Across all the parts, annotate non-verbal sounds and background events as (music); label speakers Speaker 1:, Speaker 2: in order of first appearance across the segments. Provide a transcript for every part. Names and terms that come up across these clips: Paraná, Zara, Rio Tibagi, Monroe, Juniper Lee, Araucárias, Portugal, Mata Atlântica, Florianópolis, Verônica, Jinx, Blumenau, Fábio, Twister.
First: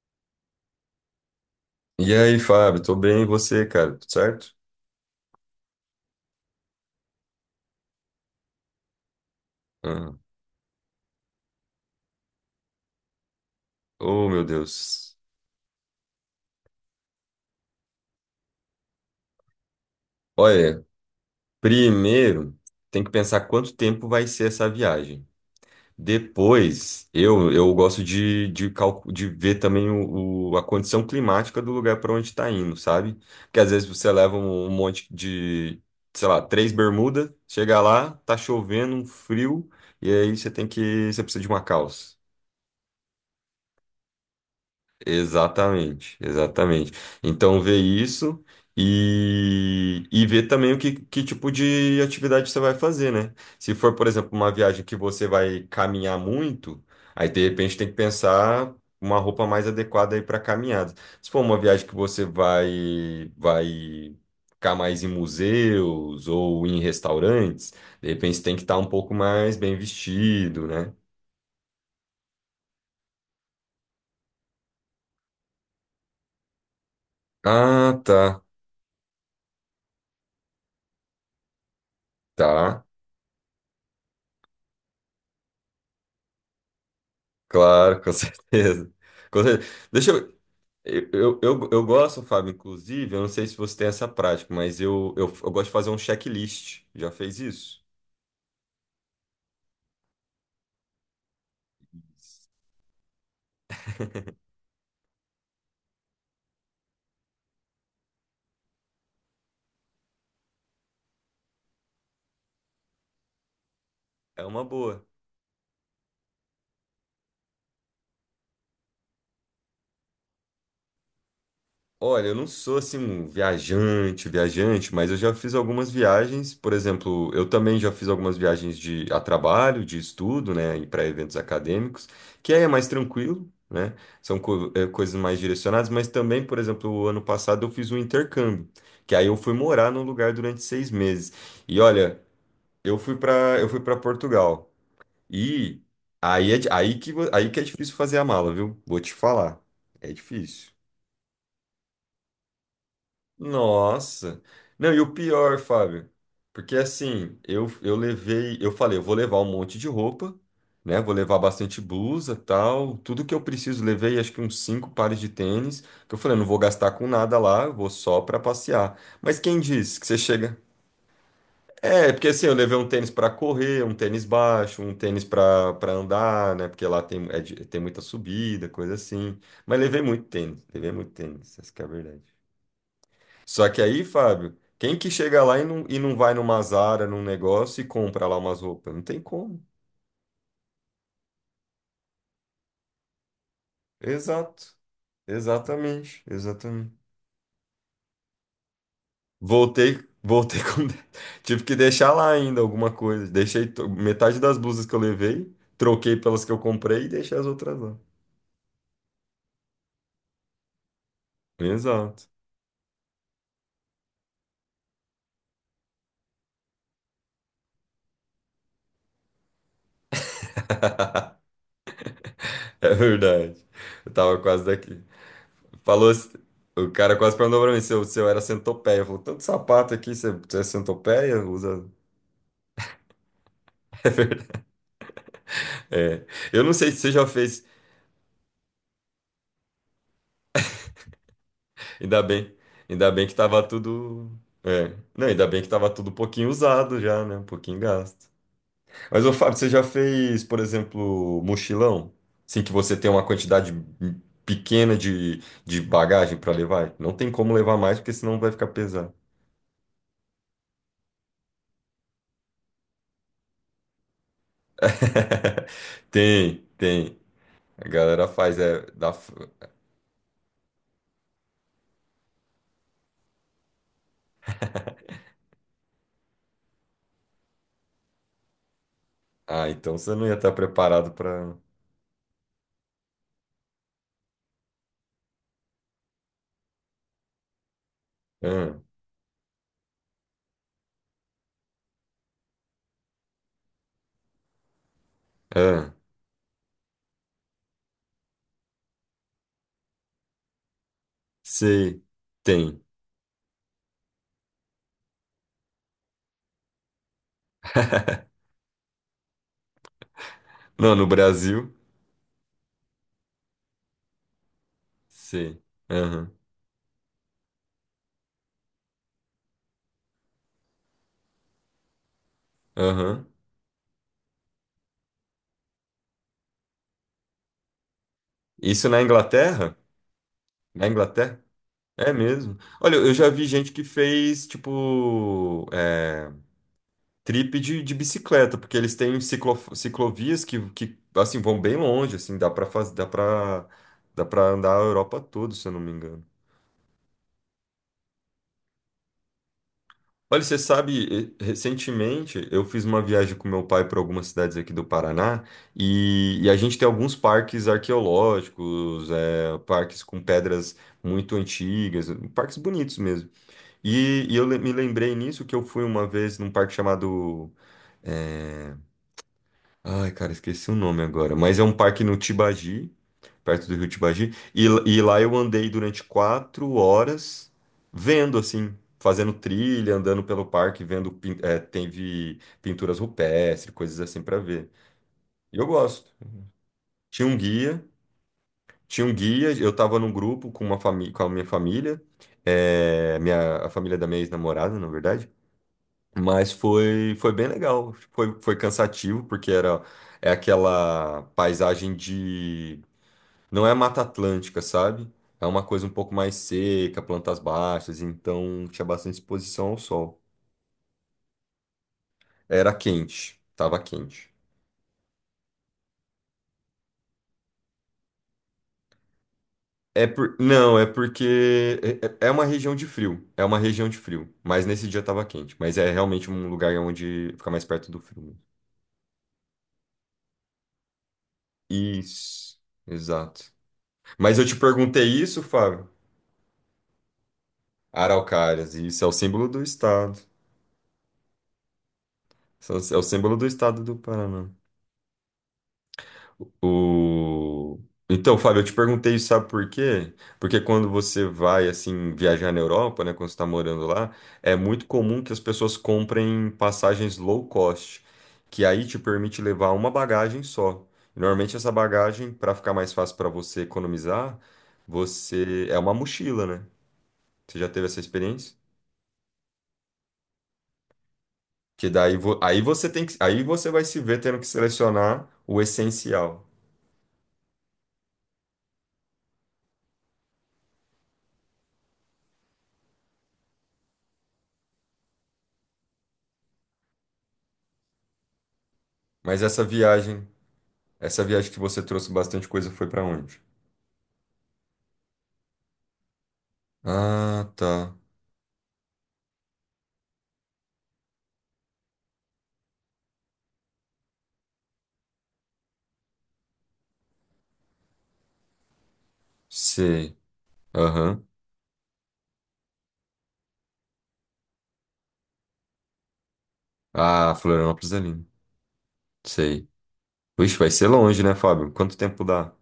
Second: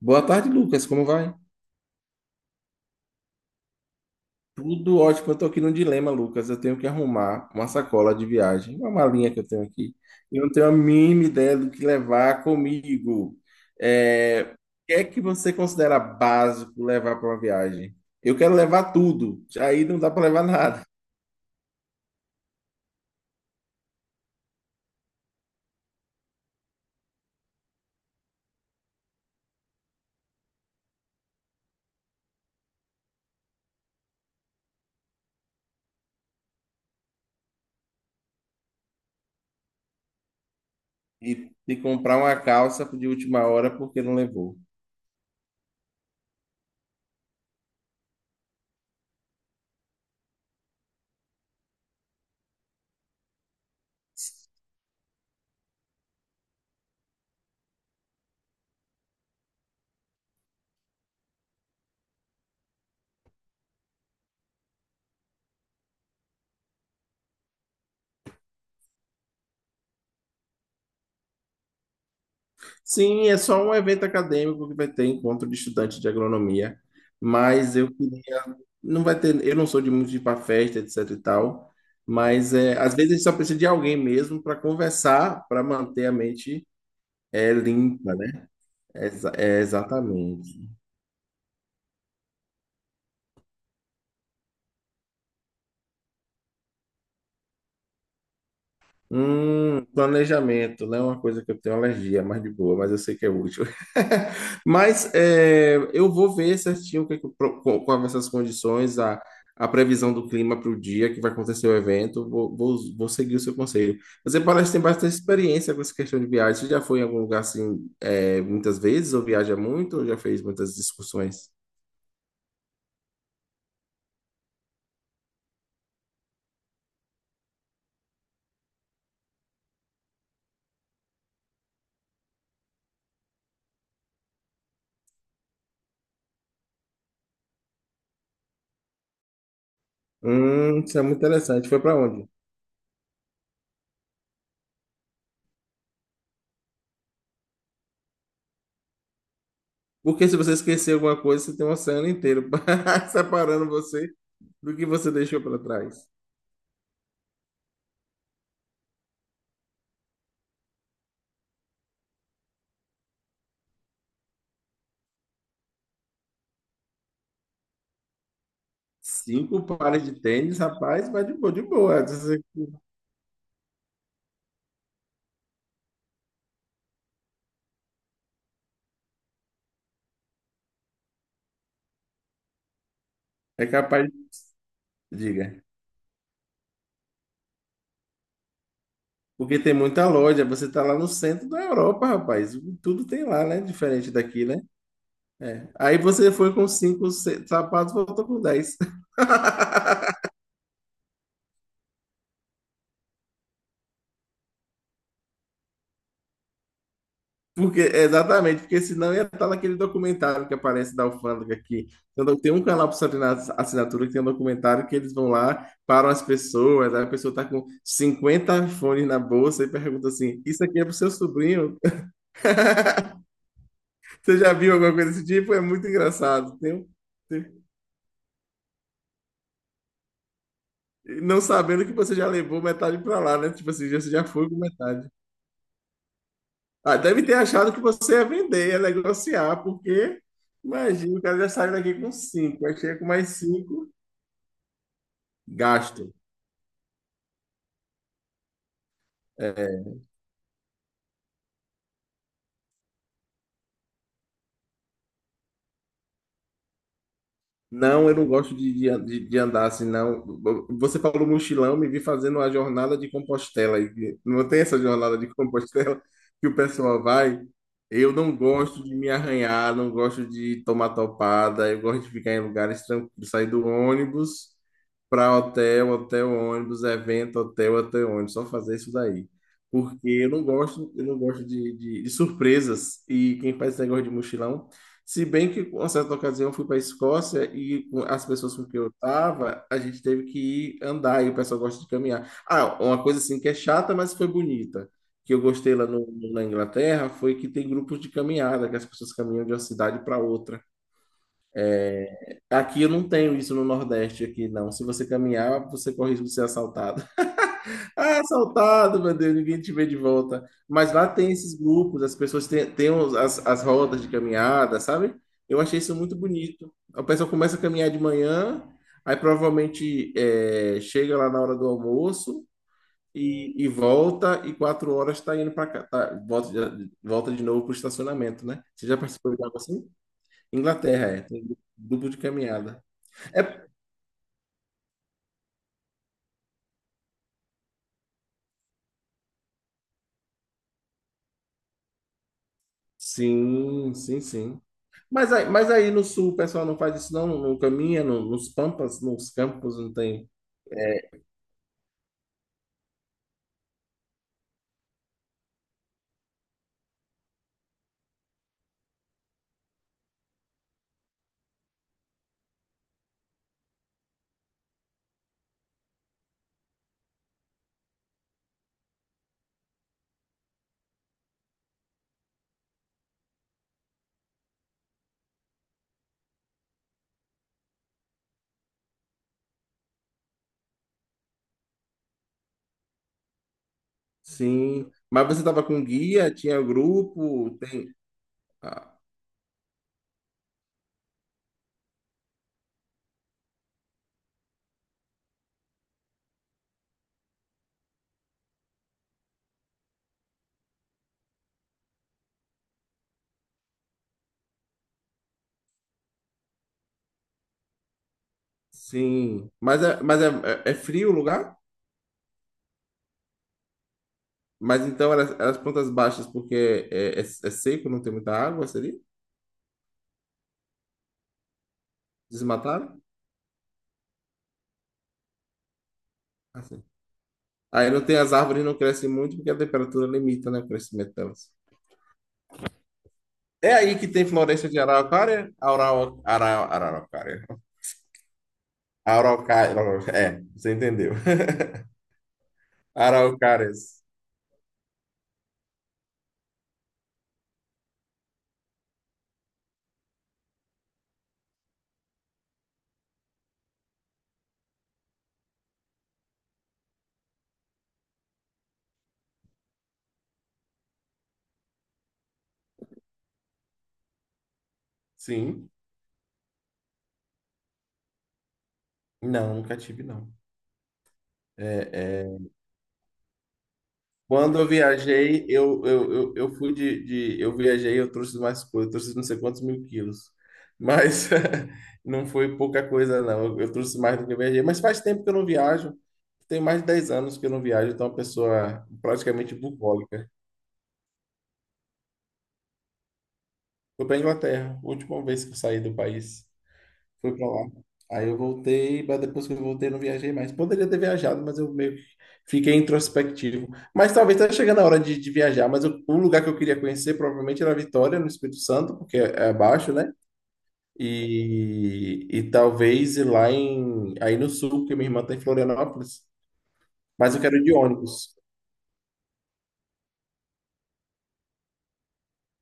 Speaker 1: Boa tarde, Lucas. Como vai?
Speaker 2: E aí, Fábio, tô bem, e você, cara? Tudo certo?
Speaker 1: Tudo ótimo. Eu tô aqui num dilema, Lucas. Eu tenho que arrumar uma sacola de viagem, uma malinha que eu tenho aqui.
Speaker 2: Ah,
Speaker 1: Eu não tenho a mínima ideia do que levar comigo.
Speaker 2: oh, meu
Speaker 1: O que é
Speaker 2: Deus.
Speaker 1: que você considera básico levar para uma viagem? Eu quero levar tudo. Aí não dá para levar
Speaker 2: Olha,
Speaker 1: nada.
Speaker 2: primeiro tem que pensar quanto tempo vai ser essa viagem. Depois, eu gosto de ver também a condição climática do lugar para onde está indo, sabe? Porque às vezes você leva um monte de, sei lá, três bermudas, chega lá, tá chovendo, um frio, e aí você precisa de
Speaker 1: E,
Speaker 2: uma
Speaker 1: e
Speaker 2: calça.
Speaker 1: comprar uma calça de última hora porque não levou.
Speaker 2: Exatamente, exatamente. Então, ver isso e ver também que tipo de atividade você vai fazer, né? Se for, por exemplo, uma viagem que você vai caminhar muito, aí de repente tem que pensar uma roupa mais adequada aí para caminhada. Se for uma viagem que você vai ficar mais em museus ou em restaurantes, de repente tem que estar um pouco mais bem vestido, né?
Speaker 1: Sim, é só um evento acadêmico que vai ter encontro de estudante de agronomia, mas eu
Speaker 2: Ah, tá,
Speaker 1: queria, não vai ter, eu não sou de muito de ir para festa, etc e tal, mas
Speaker 2: tá.
Speaker 1: às vezes a gente só precisa de alguém mesmo para conversar, para manter a mente
Speaker 2: Claro, com (laughs)
Speaker 1: limpa, né?
Speaker 2: certeza. Com certeza. Deixa eu.
Speaker 1: Exatamente.
Speaker 2: Eu gosto, Fábio, inclusive, eu não sei se você tem essa prática, mas eu gosto de fazer um checklist. Já fez isso?
Speaker 1: Planejamento não é uma coisa que eu tenho alergia, mas de boa, mas eu sei que é útil. (laughs) Mas eu vou ver certinho o que, é que eu pro- co- quais essas condições, a previsão do clima para o dia que vai acontecer o evento. Vou seguir o seu conselho. Você
Speaker 2: É uma
Speaker 1: parece ter
Speaker 2: boa.
Speaker 1: bastante experiência com essa questão de viagem. Você já foi em algum lugar assim, muitas vezes, ou viaja muito, ou já fez muitas discussões?
Speaker 2: Olha, eu não sou assim um viajante, viajante, mas eu já fiz algumas viagens. Por exemplo, eu também já fiz algumas viagens de a trabalho, de estudo, né, e para eventos acadêmicos, que aí é mais tranquilo, né? São coisas mais direcionadas, mas também, por exemplo, o ano passado eu fiz um intercâmbio, que aí eu fui morar num lugar durante seis
Speaker 1: Isso é muito
Speaker 2: meses.
Speaker 1: interessante.
Speaker 2: E
Speaker 1: Foi para
Speaker 2: olha,
Speaker 1: onde?
Speaker 2: eu fui para Portugal. E aí que é difícil fazer a mala, viu? Vou te falar. É
Speaker 1: Porque se você
Speaker 2: difícil.
Speaker 1: esquecer alguma coisa, você tem um oceano inteiro (laughs) separando você
Speaker 2: Nossa.
Speaker 1: do que
Speaker 2: Não, e
Speaker 1: você
Speaker 2: o
Speaker 1: deixou para
Speaker 2: pior,
Speaker 1: trás.
Speaker 2: Fábio, porque assim, eu falei, eu vou levar um monte de roupa, né? Vou levar bastante blusa, tal, tudo que eu preciso, levei acho que uns cinco pares de tênis, que eu falei, não vou gastar com nada lá, eu vou só pra passear. Mas quem
Speaker 1: Cinco
Speaker 2: disse
Speaker 1: pares
Speaker 2: que
Speaker 1: de
Speaker 2: você chega?
Speaker 1: tênis, rapaz, vai de boa, de boa.
Speaker 2: É, porque
Speaker 1: Você
Speaker 2: assim, eu levei um tênis pra correr, um tênis baixo, um tênis pra para andar, né? Porque lá tem muita subida, coisa assim. Mas levei muito tênis, essa que é a verdade.
Speaker 1: é
Speaker 2: Só que aí,
Speaker 1: capaz,
Speaker 2: Fábio, quem que
Speaker 1: de...
Speaker 2: chega lá e
Speaker 1: diga.
Speaker 2: não, e não vai numa Zara, num negócio e compra lá umas roupas? Não tem
Speaker 1: Porque
Speaker 2: como.
Speaker 1: tem muita loja, você tá lá no centro da Europa, rapaz. Tudo tem lá, né? Diferente daqui, né?
Speaker 2: Exato.
Speaker 1: É. Aí
Speaker 2: Exatamente.
Speaker 1: você foi com
Speaker 2: Exatamente.
Speaker 1: cinco se- sapatos, voltou com dez.
Speaker 2: Voltei, voltei com. (laughs) Tive que deixar lá ainda alguma coisa. Deixei metade das blusas que eu levei, troquei pelas que eu comprei e deixei as outras
Speaker 1: Porque,
Speaker 2: lá.
Speaker 1: exatamente, porque senão ia estar naquele documentário que aparece da alfândega aqui.
Speaker 2: Exato. (laughs)
Speaker 1: Então, tem um canal para assinatura que tem um documentário que eles vão lá, param as pessoas, aí a pessoa está com 50 fones na bolsa e pergunta assim: isso aqui é pro seu sobrinho?
Speaker 2: É
Speaker 1: (laughs)
Speaker 2: verdade. Eu tava
Speaker 1: Você já
Speaker 2: quase
Speaker 1: viu alguma
Speaker 2: daqui.
Speaker 1: coisa desse tipo? É muito
Speaker 2: Falou.
Speaker 1: engraçado.
Speaker 2: O cara quase perguntou
Speaker 1: Tem-
Speaker 2: pra mim se eu era centopeia. Falou, tanto sapato aqui, você é
Speaker 1: Não
Speaker 2: centopeia? Usa.
Speaker 1: sabendo que você
Speaker 2: (laughs)
Speaker 1: já levou metade para lá, né? Tipo assim,
Speaker 2: É
Speaker 1: você já foi
Speaker 2: verdade.
Speaker 1: com metade.
Speaker 2: É. Eu não sei
Speaker 1: Ah,
Speaker 2: se você
Speaker 1: deve
Speaker 2: já
Speaker 1: ter
Speaker 2: fez.
Speaker 1: achado que você ia vender, ia negociar, porque imagina, o cara já saiu daqui com
Speaker 2: Ainda bem.
Speaker 1: cinco, aí chega com
Speaker 2: Ainda bem
Speaker 1: mais
Speaker 2: que tava
Speaker 1: cinco,
Speaker 2: tudo. É. Não, ainda bem que tava tudo
Speaker 1: gasto.
Speaker 2: um pouquinho usado já, né? Um pouquinho gasto. Mas, ô Fábio, você já
Speaker 1: É,
Speaker 2: fez, por exemplo, mochilão? Assim que você tem uma quantidade pequena de bagagem para levar? Não tem como levar mais,
Speaker 1: Não,
Speaker 2: porque
Speaker 1: eu não
Speaker 2: senão vai
Speaker 1: gosto
Speaker 2: ficar pesado.
Speaker 1: de andar assim, não. Você falou mochilão, me vi fazendo a jornada de Compostela. E não tem essa jornada de
Speaker 2: (laughs)
Speaker 1: Compostela (laughs) que o
Speaker 2: Tem,
Speaker 1: pessoal
Speaker 2: tem.
Speaker 1: vai.
Speaker 2: A
Speaker 1: Eu
Speaker 2: galera
Speaker 1: não
Speaker 2: faz,
Speaker 1: gosto
Speaker 2: é.
Speaker 1: de me
Speaker 2: Dá
Speaker 1: arranhar, não gosto de tomar topada, eu gosto de ficar em lugares tranquilos, sair do ônibus para hotel, hotel, ônibus, evento, hotel, hotel, ônibus, só fazer isso daí.
Speaker 2: Ah, então
Speaker 1: Porque
Speaker 2: você não ia estar
Speaker 1: eu
Speaker 2: preparado
Speaker 1: não gosto
Speaker 2: para.
Speaker 1: de surpresas. E quem faz esse negócio de mochilão, se bem que, com certa ocasião, eu fui para a Escócia e com as pessoas com que
Speaker 2: Ah,
Speaker 1: eu estava, a gente teve que ir andar e o pessoal gosta de caminhar. Ah, uma coisa assim que é chata, mas foi bonita, que eu gostei lá
Speaker 2: ah,
Speaker 1: no, na Inglaterra, foi que tem grupos de caminhada, que as pessoas caminham de uma cidade para outra.
Speaker 2: sei. Tem.
Speaker 1: Aqui eu não tenho isso no Nordeste, aqui não. Se você caminhar, você corre risco de ser assaltado. Ah, assaltado, meu Deus, ninguém te vê de volta. Mas
Speaker 2: Não, no
Speaker 1: lá tem esses
Speaker 2: Brasil.
Speaker 1: grupos, as pessoas as rodas de caminhada, sabe? Eu
Speaker 2: Sei.
Speaker 1: achei isso muito
Speaker 2: Aham.
Speaker 1: bonito. A pessoa começa a caminhar de manhã, aí provavelmente chega lá na hora do almoço
Speaker 2: Aham.
Speaker 1: e volta, e 4 horas está indo para cá, tá, volta de novo para o estacionamento, né? Você
Speaker 2: Isso
Speaker 1: já
Speaker 2: na
Speaker 1: participou de algo
Speaker 2: Inglaterra?
Speaker 1: assim?
Speaker 2: Na
Speaker 1: Inglaterra, é,
Speaker 2: Inglaterra?
Speaker 1: tem grupo
Speaker 2: É
Speaker 1: de
Speaker 2: mesmo.
Speaker 1: caminhada.
Speaker 2: Olha, eu já vi
Speaker 1: É,
Speaker 2: gente que fez, tipo, trip de bicicleta, porque eles têm ciclovias que, assim, vão bem longe, assim, dá pra fazer, dá pra,
Speaker 1: sim, sim,
Speaker 2: dá pra
Speaker 1: sim.
Speaker 2: andar a Europa
Speaker 1: Mas aí,
Speaker 2: toda, se
Speaker 1: mas
Speaker 2: eu não me
Speaker 1: aí no
Speaker 2: engano.
Speaker 1: sul o pessoal não faz isso, não? Não caminha no- nos pampas, nos campos, não tem.
Speaker 2: Olha, você sabe, recentemente eu fiz uma viagem com meu pai para algumas cidades aqui do Paraná e a gente tem alguns parques arqueológicos, parques com pedras muito antigas, parques bonitos mesmo. E me lembrei nisso que eu fui uma vez num parque chamado é, Ai, cara, esqueci o nome agora. Mas é um parque no Tibagi, perto do Rio Tibagi. E lá eu andei durante 4 horas vendo, assim, fazendo trilha, andando pelo parque, teve pinturas rupestres, coisas assim pra ver.
Speaker 1: Sim. Mas você
Speaker 2: E
Speaker 1: estava
Speaker 2: eu
Speaker 1: com
Speaker 2: gosto.
Speaker 1: guia, tinha
Speaker 2: Tinha um
Speaker 1: grupo,
Speaker 2: guia,
Speaker 1: tem. Ah,
Speaker 2: tinha um guia, eu tava num grupo com a minha família, a família da minha ex-namorada, na verdade. Mas foi bem legal. Foi cansativo, porque é aquela paisagem de. Não é Mata Atlântica, sabe? É uma coisa um pouco mais seca, plantas baixas, então tinha bastante
Speaker 1: sim.
Speaker 2: exposição ao
Speaker 1: Mas é,
Speaker 2: sol.
Speaker 1: mas é, é é frio o lugar?
Speaker 2: Era quente, tava quente.
Speaker 1: Mas então elas plantas baixas, porque é seco, não tem muita água, seria?
Speaker 2: Não, é porque é uma região de
Speaker 1: Desmataram?
Speaker 2: frio. É uma região de frio. Mas nesse dia tava quente. Mas é realmente um lugar
Speaker 1: Assim.
Speaker 2: onde fica mais
Speaker 1: Aí
Speaker 2: perto do
Speaker 1: não tem
Speaker 2: frio
Speaker 1: as
Speaker 2: mesmo.
Speaker 1: árvores, não crescem muito, porque a temperatura limita, né, o crescimento delas.
Speaker 2: Isso, exato.
Speaker 1: É aí que tem
Speaker 2: Mas eu te
Speaker 1: floresta de
Speaker 2: perguntei isso,
Speaker 1: araucária?
Speaker 2: Fábio.
Speaker 1: Araucária.
Speaker 2: Araucárias, e isso é o símbolo do
Speaker 1: Araucária.
Speaker 2: estado.
Speaker 1: É, você entendeu.
Speaker 2: Isso é o símbolo do estado do
Speaker 1: Araucárias.
Speaker 2: Paraná. O... Então, Fábio, eu te perguntei isso, sabe por quê? Porque quando você vai, assim, viajar na Europa, né, quando você está morando lá, é muito comum que as pessoas comprem passagens low cost, que aí te permite levar uma bagagem só. Normalmente essa bagagem, para ficar mais fácil para você economizar, você
Speaker 1: Sim.
Speaker 2: é uma mochila, né? Você já teve essa experiência?
Speaker 1: Não, nunca tive, não.
Speaker 2: Que daí
Speaker 1: É,
Speaker 2: vo-
Speaker 1: é,
Speaker 2: aí você tem que, Aí você vai se ver tendo que
Speaker 1: quando eu
Speaker 2: selecionar
Speaker 1: viajei,
Speaker 2: o
Speaker 1: eu, eu, eu,
Speaker 2: essencial.
Speaker 1: eu fui eu viajei, eu trouxe mais coisa, eu trouxe não sei quantos mil quilos. Mas (laughs) não foi pouca coisa, não. Eu trouxe mais do que eu viajei. Mas faz tempo que eu não viajo. Tem mais de 10 anos que eu não viajo, então é uma pessoa
Speaker 2: Mas
Speaker 1: praticamente bucólica.
Speaker 2: essa viagem que você trouxe bastante coisa foi pra onde?
Speaker 1: Fui para Inglaterra, última vez que eu saí do país. Fui pra
Speaker 2: Ah,
Speaker 1: lá.
Speaker 2: tá.
Speaker 1: Aí eu voltei, mas depois que eu voltei, eu não viajei mais. Poderia ter viajado, mas eu meio que fiquei introspectivo. Mas talvez tá chegando a hora de viajar. Mas eu- o lugar que eu queria conhecer provavelmente era Vitória, no Espírito Santo, porque é abaixo, né?
Speaker 2: Sei. Aham.
Speaker 1: E talvez ir lá em, aí no sul, porque minha irmã tá em Florianópolis.
Speaker 2: Ah,
Speaker 1: Mas eu quero ir de
Speaker 2: Florianópolis é lindo.
Speaker 1: ônibus.
Speaker 2: Sei. Vixe, vai ser longe, né, Fábio? Quanto tempo dá?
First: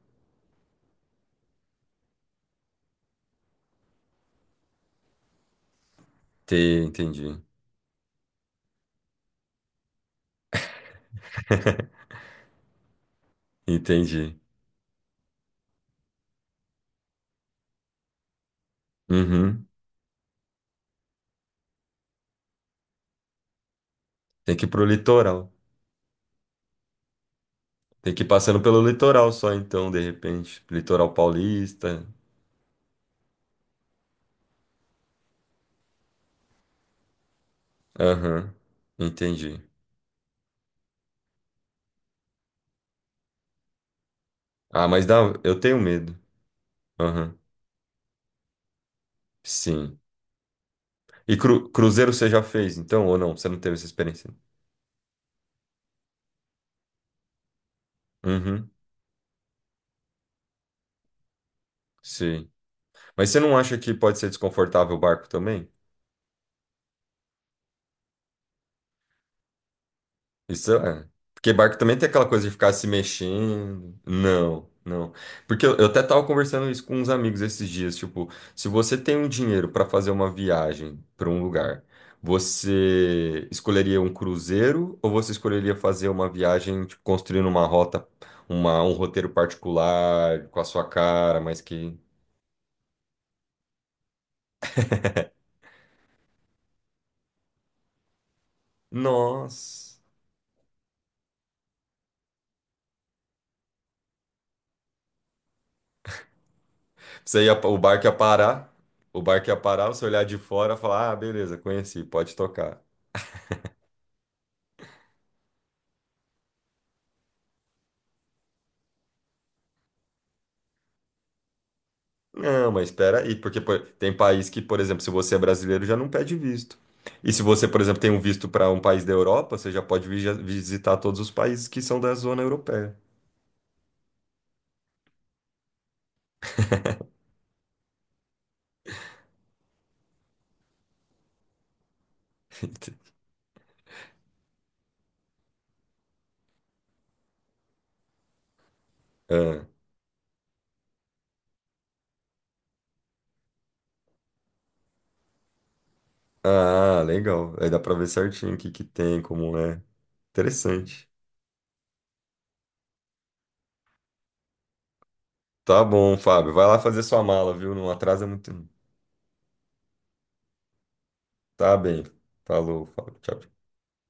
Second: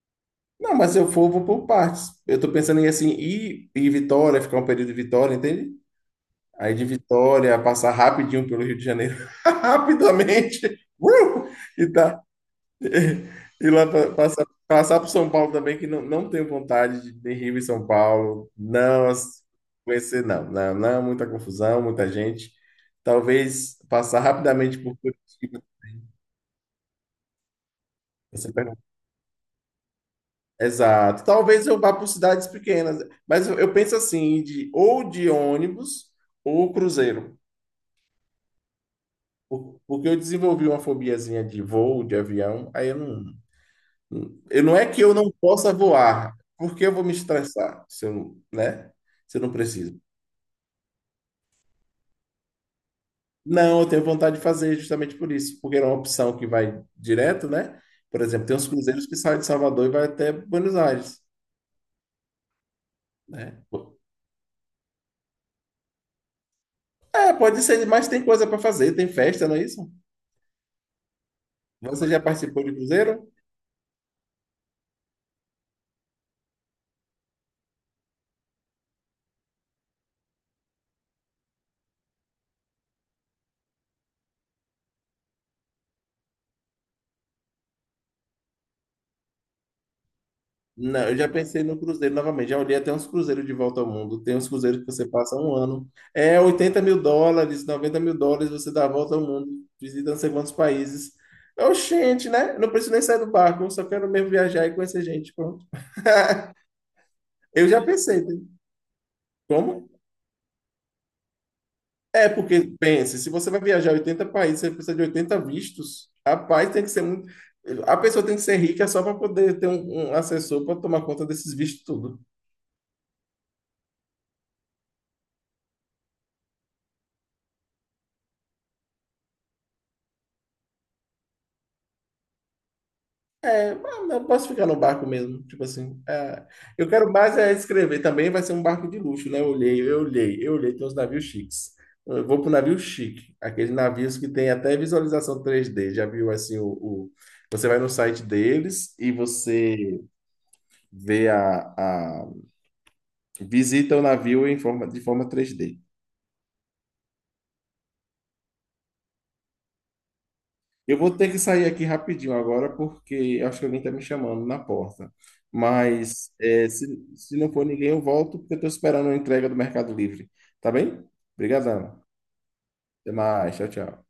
Speaker 1: Não, mas se eu for, eu vou por partes. Eu tô pensando em assim, ir em Vitória, ficar um período em Vitória, entende? Aí
Speaker 2: Te,
Speaker 1: de
Speaker 2: Entendi.
Speaker 1: Vitória, passar rapidinho pelo Rio de Janeiro, (laughs) rapidamente, uh, e tá. E lá
Speaker 2: Entendi.
Speaker 1: passar por São Paulo também, que não, não tenho vontade de Rio e São Paulo.
Speaker 2: Uhum.
Speaker 1: Conhecer, não, não, não, muita confusão, muita gente. Talvez passar
Speaker 2: Tem que ir
Speaker 1: rapidamente
Speaker 2: pro
Speaker 1: por
Speaker 2: litoral.
Speaker 1: Curitiba.
Speaker 2: Tem que ir
Speaker 1: Você
Speaker 2: passando
Speaker 1: pergunta.
Speaker 2: pelo litoral só então, de repente. Litoral
Speaker 1: Exato. Talvez eu vá
Speaker 2: paulista.
Speaker 1: por cidades pequenas, mas eu penso assim, ou de ônibus ou cruzeiro.
Speaker 2: Aham. Entendi.
Speaker 1: Porque eu desenvolvi uma fobiazinha de voo, de avião, aí eu não. Eu, não é
Speaker 2: Ah,
Speaker 1: que
Speaker 2: mas
Speaker 1: eu
Speaker 2: dá,
Speaker 1: não
Speaker 2: eu
Speaker 1: possa
Speaker 2: tenho medo.
Speaker 1: voar, porque eu vou me
Speaker 2: Aham.
Speaker 1: estressar se eu, né? Se eu não
Speaker 2: Sim.
Speaker 1: preciso.
Speaker 2: E cruzeiro você já fez, então, ou não? Você não teve
Speaker 1: Não,
Speaker 2: essa
Speaker 1: eu tenho
Speaker 2: experiência?
Speaker 1: vontade de fazer justamente por isso, porque era uma opção que vai direto, né? Por exemplo, tem uns
Speaker 2: Uhum,
Speaker 1: cruzeiros que saem de Salvador e vai até Buenos Aires,
Speaker 2: sim. Mas você não
Speaker 1: né?
Speaker 2: acha que pode ser desconfortável o barco também?
Speaker 1: É, pode ser, mas tem coisa para fazer, tem festa, não é isso?
Speaker 2: Isso é. Porque barco também tem
Speaker 1: Você já
Speaker 2: aquela coisa de
Speaker 1: participou
Speaker 2: ficar
Speaker 1: de
Speaker 2: se
Speaker 1: cruzeiro?
Speaker 2: mexendo. Não, não. Porque eu até tava conversando isso com uns amigos esses dias. Tipo, se você tem um dinheiro para fazer uma viagem para um lugar, você escolheria um cruzeiro ou você escolheria fazer uma viagem, tipo, construindo uma rota, um roteiro particular com a sua
Speaker 1: Não, eu já
Speaker 2: cara, mas
Speaker 1: pensei no
Speaker 2: que.
Speaker 1: cruzeiro novamente. Já olhei até uns cruzeiros de volta ao mundo. Tem uns cruzeiros que você passa um ano. É US$ 80.000, US$ 90.000, você dá a volta ao mundo,
Speaker 2: Nossa.
Speaker 1: visita não sei quantos países. Oxente, né? Não preciso nem sair do barco, só quero mesmo viajar e conhecer gente. Pronto. (laughs)
Speaker 2: Você ia,
Speaker 1: Eu
Speaker 2: o
Speaker 1: já
Speaker 2: barco ia
Speaker 1: pensei, né?
Speaker 2: parar, O barco ia
Speaker 1: Como?
Speaker 2: parar, você olhar de fora e falar, ah, beleza, conheci,
Speaker 1: É,
Speaker 2: pode
Speaker 1: porque
Speaker 2: tocar.
Speaker 1: pense, se você vai viajar 80 países, você precisa de 80 vistos. Rapaz, tem que ser muito. A pessoa tem que ser rica só para poder ter um assessor para tomar conta desses vistos tudo.
Speaker 2: Não, mas espera aí, porque pô, tem país que, por exemplo, se você é brasileiro, já não pede visto. E se você, por exemplo, tem um visto para um país da Europa, você já pode visitar todos os países que são da zona europeia.
Speaker 1: Ah, não, posso ficar no barco mesmo, tipo assim. Eu quero mais é escrever. Também vai ser um barco de luxo, né? Eu olhei. Tem uns navios chiques. Eu vou pro navio
Speaker 2: (laughs)
Speaker 1: chique, aqueles navios que tem até visualização 3D. Já viu assim você vai no site deles e você vê a, a- visita o navio em forma de forma 3D.
Speaker 2: Ah, ah, legal. Aí dá para ver certinho o que que tem, como é.
Speaker 1: Eu
Speaker 2: Interessante.
Speaker 1: vou ter que sair aqui rapidinho agora, porque acho que alguém está me chamando na porta.
Speaker 2: Tá bom,
Speaker 1: Mas
Speaker 2: Fábio. Vai lá fazer sua
Speaker 1: se não
Speaker 2: mala,
Speaker 1: for
Speaker 2: viu? Não
Speaker 1: ninguém, eu
Speaker 2: atrasa
Speaker 1: volto,
Speaker 2: muito,
Speaker 1: porque eu
Speaker 2: não.
Speaker 1: estou esperando a entrega do Mercado Livre. Tá bem?
Speaker 2: Tá bem.
Speaker 1: Obrigadão.
Speaker 2: Falou,
Speaker 1: Até
Speaker 2: Fábio. Tchau, tchau.
Speaker 1: mais. Tchau, tchau.